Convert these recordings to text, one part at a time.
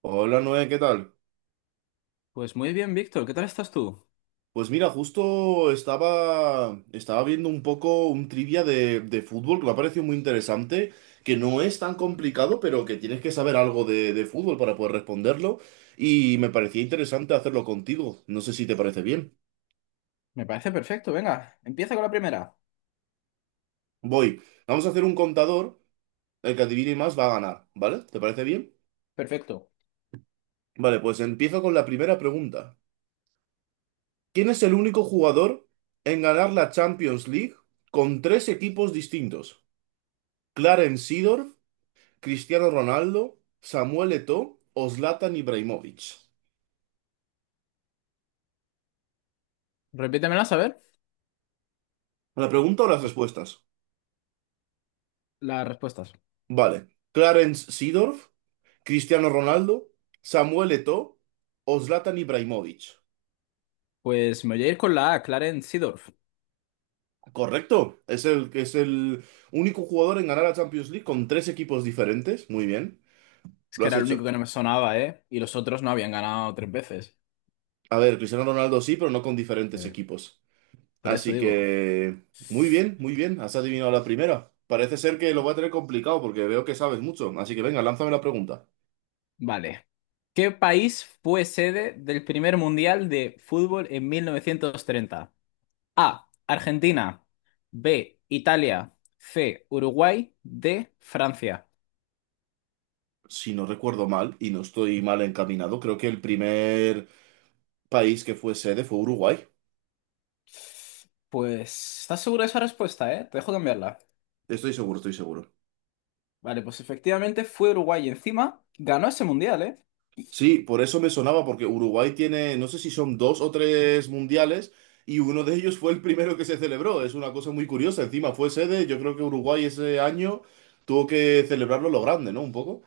Hola Noé, ¿qué tal? Pues muy bien, Víctor, ¿qué tal estás tú? Pues mira, justo estaba viendo un poco un trivia de fútbol que me ha parecido muy interesante, que no es tan complicado, pero que tienes que saber algo de fútbol para poder responderlo, y me parecía interesante hacerlo contigo. No sé si te parece bien. Me parece perfecto, venga, empieza con la primera. Voy, Vamos a hacer un contador, el que adivine más va a ganar, ¿vale? ¿Te parece bien? Perfecto. Vale, pues empiezo con la primera pregunta. ¿Quién es el único jugador en ganar la Champions League con tres equipos distintos? ¿Clarence Seedorf, Cristiano Ronaldo, Samuel Eto'o o Zlatan Ibrahimovic? Repítemelas a ver ¿La pregunta o las respuestas? las respuestas. Vale. Clarence Seedorf, Cristiano Ronaldo, Samuel Eto'o o Zlatan Ibrahimovic. Pues me voy a ir con la A, Clarence Seedorf. Correcto. Es el único jugador en ganar la Champions League con tres equipos diferentes. Muy bien. Es Lo que has era el hecho. único que no me sonaba, ¿eh? Y los otros no habían ganado tres veces. A ver, Cristiano Ronaldo sí, pero no con diferentes Eh, equipos. Por eso Así digo. que. Muy bien, muy bien. Has adivinado la primera. Parece ser que lo voy a tener complicado porque veo que sabes mucho. Así que venga, lánzame la pregunta. Vale. ¿Qué país fue sede del primer mundial de fútbol en 1930? A. Argentina. B. Italia. C. Uruguay. D. Francia. Si no recuerdo mal, y no estoy mal encaminado, creo que el primer país que fue sede fue Uruguay. Pues, ¿estás seguro de esa respuesta, eh? Te dejo cambiarla. Estoy seguro, estoy seguro. Vale, pues efectivamente fue Uruguay y encima ganó ese mundial, ¿eh? Sí, por eso me sonaba, porque Uruguay tiene, no sé si son dos o tres mundiales, y uno de ellos fue el primero que se celebró. Es una cosa muy curiosa. Encima fue sede, yo creo que Uruguay ese año tuvo que celebrarlo a lo grande, ¿no? Un poco.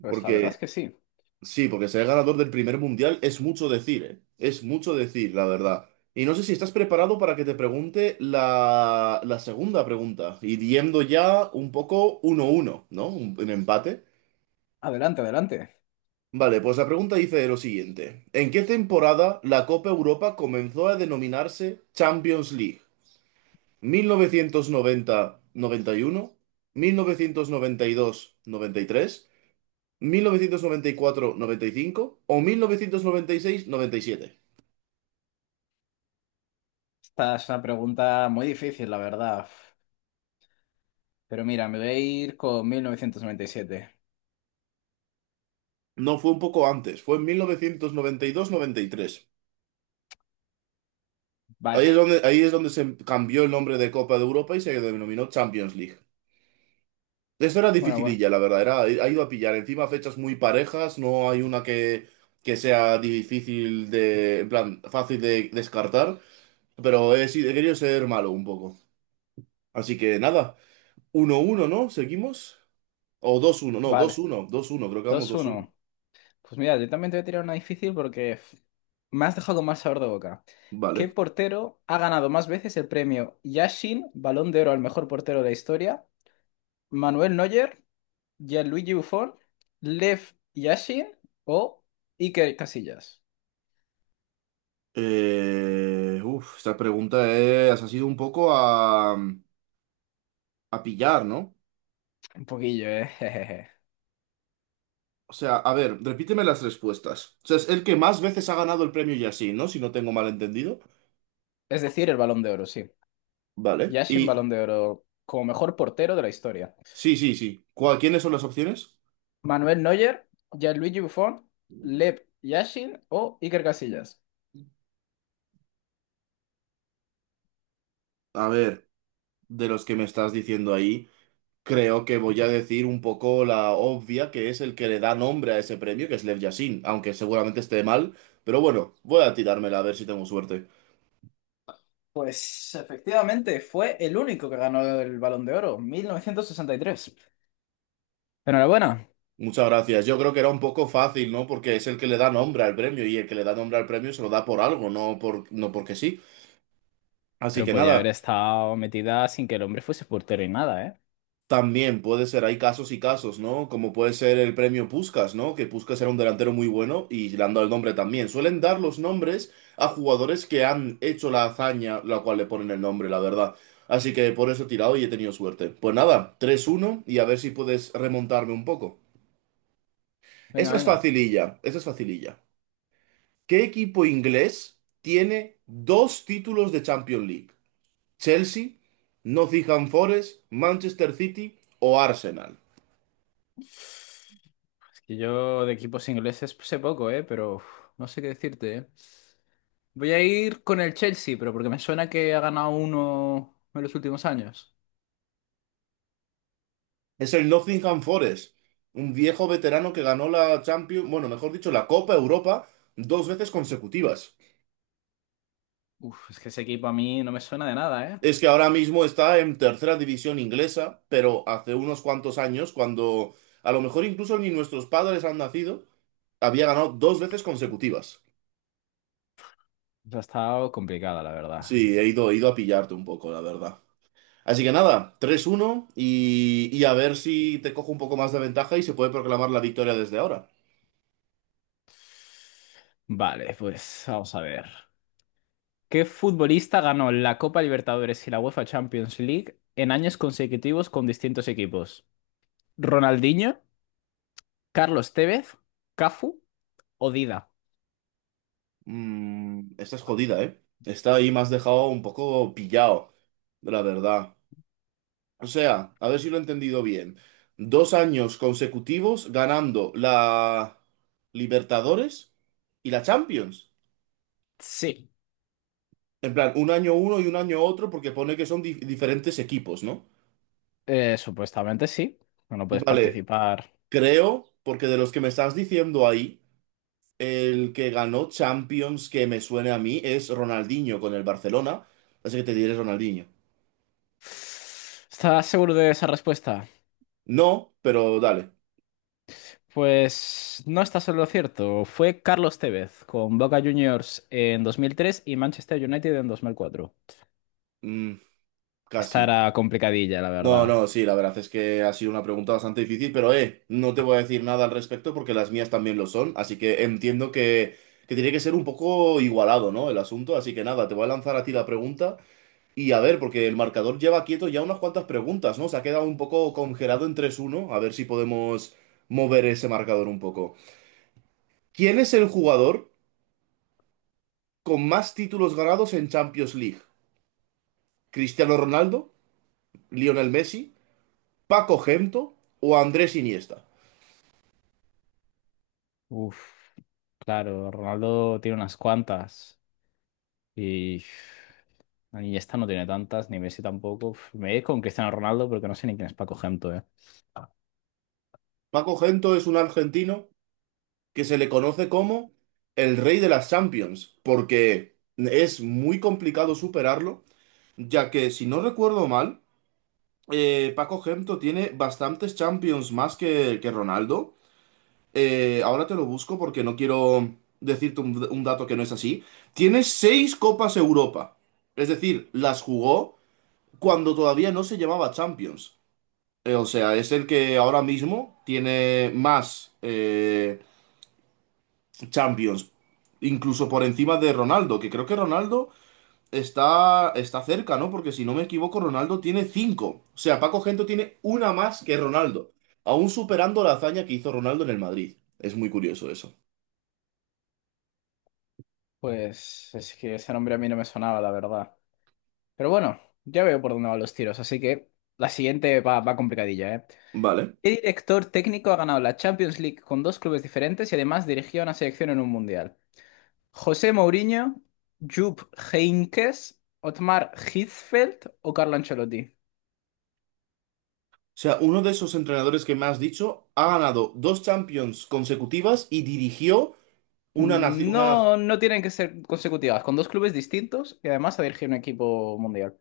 Pues la verdad Porque es que sí. Sí, porque ser ganador del primer mundial es mucho decir, ¿eh? Es mucho decir, la verdad. Y no sé si estás preparado para que te pregunte la segunda pregunta, y yendo ya un poco uno uno, ¿no? Un empate. Adelante, adelante. Vale, pues la pregunta dice lo siguiente. ¿En qué temporada la Copa Europa comenzó a denominarse Champions League? Mil novecientos noventa y uno, dos tres, 1994-95 o mil novecientos noventa y seis noventa y siete? Esta es una pregunta muy difícil, la verdad. Pero mira, me voy a ir con 1997. No, fue un poco antes, fue en mil novecientos noventa y dos y tres. Vaya. Ahí es donde se cambió el nombre de Copa de Europa y se denominó Champions League. Eso era Bueno, bueno. dificililla, la verdad, era, ha ido a pillar. Encima fechas muy parejas, no hay una que sea difícil de, en plan, fácil de descartar, pero he querido ser malo un poco. Así que nada, uno uno no, seguimos o dos uno no, dos Vale. uno, dos uno creo que vamos, Dos dos uno. uno. Pues mira, yo también te voy a tirar una difícil porque me has dejado con mal sabor de boca. ¿Qué Vale. portero ha ganado más veces el premio Yashin, Balón de Oro al mejor portero de la historia? ¿Manuel Neuer? Gianluigi Buffon, Lev Yashin o Iker Casillas. Esta pregunta es, ha sido un poco a pillar, ¿no? Un poquillo, ¿eh? Jejeje. O sea, a ver, repíteme las respuestas. O sea, es el que más veces ha ganado el premio y así, ¿no? Si no tengo mal entendido. Es decir, el Balón de Oro, sí. Vale. Yashin, Y Balón de Oro, como mejor portero de la historia. sí, sí, sí. ¿Quiénes son las opciones? Manuel Neuer, Gianluigi Buffon, Lev Yashin o Iker Casillas. A ver, de los que me estás diciendo ahí, creo que voy a decir un poco la obvia, que es el que le da nombre a ese premio, que es Lev Yashin, aunque seguramente esté mal. Pero bueno, voy a tirármela a ver si tengo suerte. Pues efectivamente fue el único que ganó el Balón de Oro, 1963. Enhorabuena. Muchas gracias. Yo creo que era un poco fácil, ¿no? Porque es el que le da nombre al premio y el que le da nombre al premio se lo da por algo, no por, no porque sí. Así Pero que podía haber nada, estado metida sin que el hombre fuese portero y nada, ¿eh? también puede ser, hay casos y casos, ¿no? Como puede ser el premio Puskás, ¿no? Que Puskás era un delantero muy bueno y le han dado el nombre también. Suelen dar los nombres a jugadores que han hecho la hazaña, la cual le ponen el nombre, la verdad. Así que por eso he tirado y he tenido suerte. Pues nada, tres uno y a ver si puedes remontarme un poco. Venga, Esta es venga. facililla, esta es facililla. ¿Qué equipo inglés tiene dos títulos de Champions League? ¿Chelsea, Nottingham Forest, Manchester City o Arsenal? Y yo de equipos ingleses sé poco, ¿eh? Pero uf, no sé qué decirte, ¿eh? Voy a ir con el Chelsea, pero porque me suena que ha ganado uno en los últimos años. Es el Nottingham Forest, un viejo veterano que ganó la Champions, bueno, mejor dicho, la Copa Europa dos veces consecutivas. Uf, es que ese equipo a mí no me suena de nada, ¿eh? Es que ahora mismo está en tercera división inglesa, pero hace unos cuantos años, cuando a lo mejor incluso ni nuestros padres han nacido, había ganado dos veces consecutivas. Ha estado complicada, la verdad. Sí, he ido a pillarte un poco, la verdad. Así que nada, tres uno y a ver si te cojo un poco más de ventaja y se puede proclamar la victoria desde ahora. Vale, pues vamos a ver. ¿Qué futbolista ganó la Copa Libertadores y la UEFA Champions League en años consecutivos con distintos equipos? ¿Ronaldinho, Carlos Tevez, Cafu o Dida? Mm, esta es jodida, ¿eh? Esta ahí me has dejado un poco pillado, la verdad. O sea, a ver si lo he entendido bien. Dos años consecutivos ganando la Libertadores y la Champions. Sí. En plan, un año uno y un año otro porque pone que son diferentes equipos, ¿no? Supuestamente sí. No puedes Vale, participar. creo, porque de los que me estás diciendo ahí. El que ganó Champions, que me suene a mí, es Ronaldinho con el Barcelona. Así que te diré Ronaldinho. ¿Estás seguro de esa respuesta? No, pero dale. Pues no estás en lo cierto. Fue Carlos Tevez con Boca Juniors en 2003 y Manchester United en 2004. Mm, Esta casi. era complicadilla, la No, verdad. no, sí, la verdad es que ha sido una pregunta bastante difícil, pero no te voy a decir nada al respecto porque las mías también lo son. Así que entiendo que tiene que ser un poco igualado, ¿no? El asunto. Así que nada, te voy a lanzar a ti la pregunta. Y a ver, porque el marcador lleva quieto ya unas cuantas preguntas, ¿no? Se ha quedado un poco congelado en tres uno. A ver si podemos mover ese marcador un poco. ¿Quién es el jugador con más títulos ganados en Champions League? ¿Cristiano Ronaldo, Lionel Messi, Paco Gento o Andrés Iniesta? Uf, claro, Ronaldo tiene unas cuantas y esta no tiene tantas, ni Messi tampoco. Uf, me voy a ir con Cristiano Ronaldo porque no sé ni quién es Paco Gento, eh. Paco Gento es un argentino que se le conoce como el rey de las Champions, porque es muy complicado superarlo, ya que si no recuerdo mal, Paco Gento tiene bastantes Champions más que Ronaldo. Ahora te lo busco porque no quiero decirte un dato que no es así. Tiene seis Copas Europa. Es decir, las jugó cuando todavía no se llamaba Champions. O sea, es el que ahora mismo tiene más Champions. Incluso por encima de Ronaldo, que creo que Ronaldo está cerca, ¿no? Porque si no me equivoco, Ronaldo tiene cinco. O sea, Paco Gento tiene una más que Ronaldo. Aún superando la hazaña que hizo Ronaldo en el Madrid. Es muy curioso eso. Pues es que ese nombre a mí no me sonaba, la verdad. Pero bueno, ya veo por dónde van los tiros, así que la siguiente va complicadilla, ¿eh? Vale. ¿Qué director técnico ha ganado la Champions League con dos clubes diferentes y además dirigió a una selección en un mundial? ¿José Mourinho, Jupp Heynckes, Otmar Hitzfeld o Carlo Ancelotti? O sea, uno de esos entrenadores que me has dicho ha ganado dos Champions consecutivas y dirigió una nación. No, no tienen que ser consecutivas, con dos clubes distintos y además a dirigir un equipo mundial.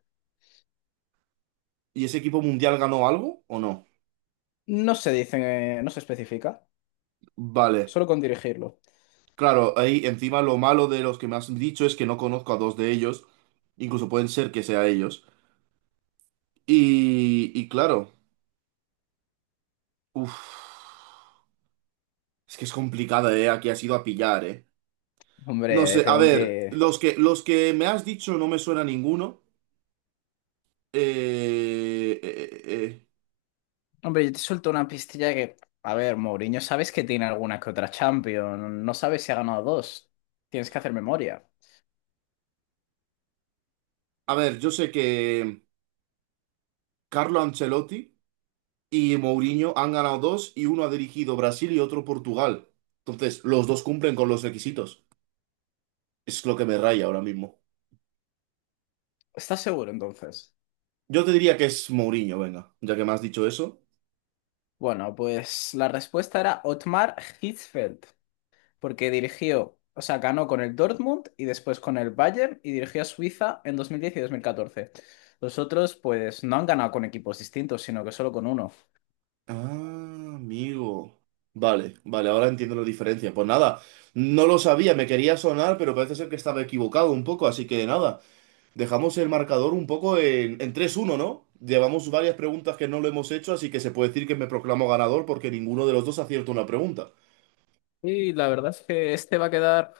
¿Y ese equipo mundial ganó algo o no? No se dice, no se especifica, Vale. solo con dirigirlo. Claro, ahí encima lo malo de los que me has dicho es que no conozco a dos de ellos. Incluso pueden ser que sea ellos. Y claro, uff, es que es complicada, ¿eh? Aquí ha sido a pillar, ¿eh? No Hombre, sé, a tengo ver, que... los que me has dicho no me suena ninguno. Eh, eh, eh, eh. Hombre, yo te suelto una pistilla que, a ver, Mourinho, sabes que tiene alguna que otra Champions, no sabes si ha ganado dos. Tienes que hacer memoria. A ver, yo sé que. Carlo Ancelotti y Mourinho han ganado dos y uno ha dirigido Brasil y otro Portugal. Entonces, los dos cumplen con los requisitos. Es lo que me raya ahora mismo. ¿Estás seguro entonces? Yo te diría que es Mourinho, venga, ya que me has dicho eso. Bueno, pues la respuesta era Otmar Hitzfeld, porque dirigió, o sea, ganó con el Dortmund y después con el Bayern y dirigió a Suiza en 2010 y 2014. Los otros, pues, no han ganado con equipos distintos, sino que solo con uno. Ah, amigo. Vale, vale, ahora entiendo la diferencia. Pues nada, no lo sabía, me quería sonar, pero parece ser que estaba equivocado un poco, así que nada, dejamos el marcador un poco en 3-1, ¿no? Llevamos varias preguntas que no lo hemos hecho, así que se puede decir que me proclamo ganador porque ninguno de los dos acierta una pregunta. Y la verdad es que este va a quedar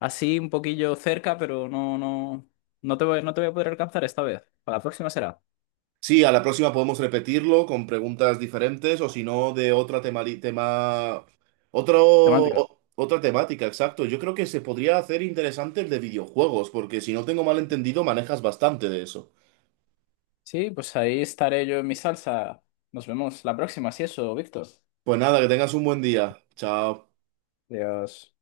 así un poquillo cerca, pero no, no, no te voy a poder alcanzar esta vez. Para la próxima será. Sí, a la próxima podemos repetirlo con preguntas diferentes o si no de otra tema, tema otro, Temática. Otra temática, exacto. Yo creo que se podría hacer interesante el de videojuegos, porque si no tengo mal entendido, manejas bastante de eso. Sí, pues ahí estaré yo en mi salsa. Nos vemos la próxima, si eso, Víctor. Pues nada, que tengas un buen día. Chao. Adiós.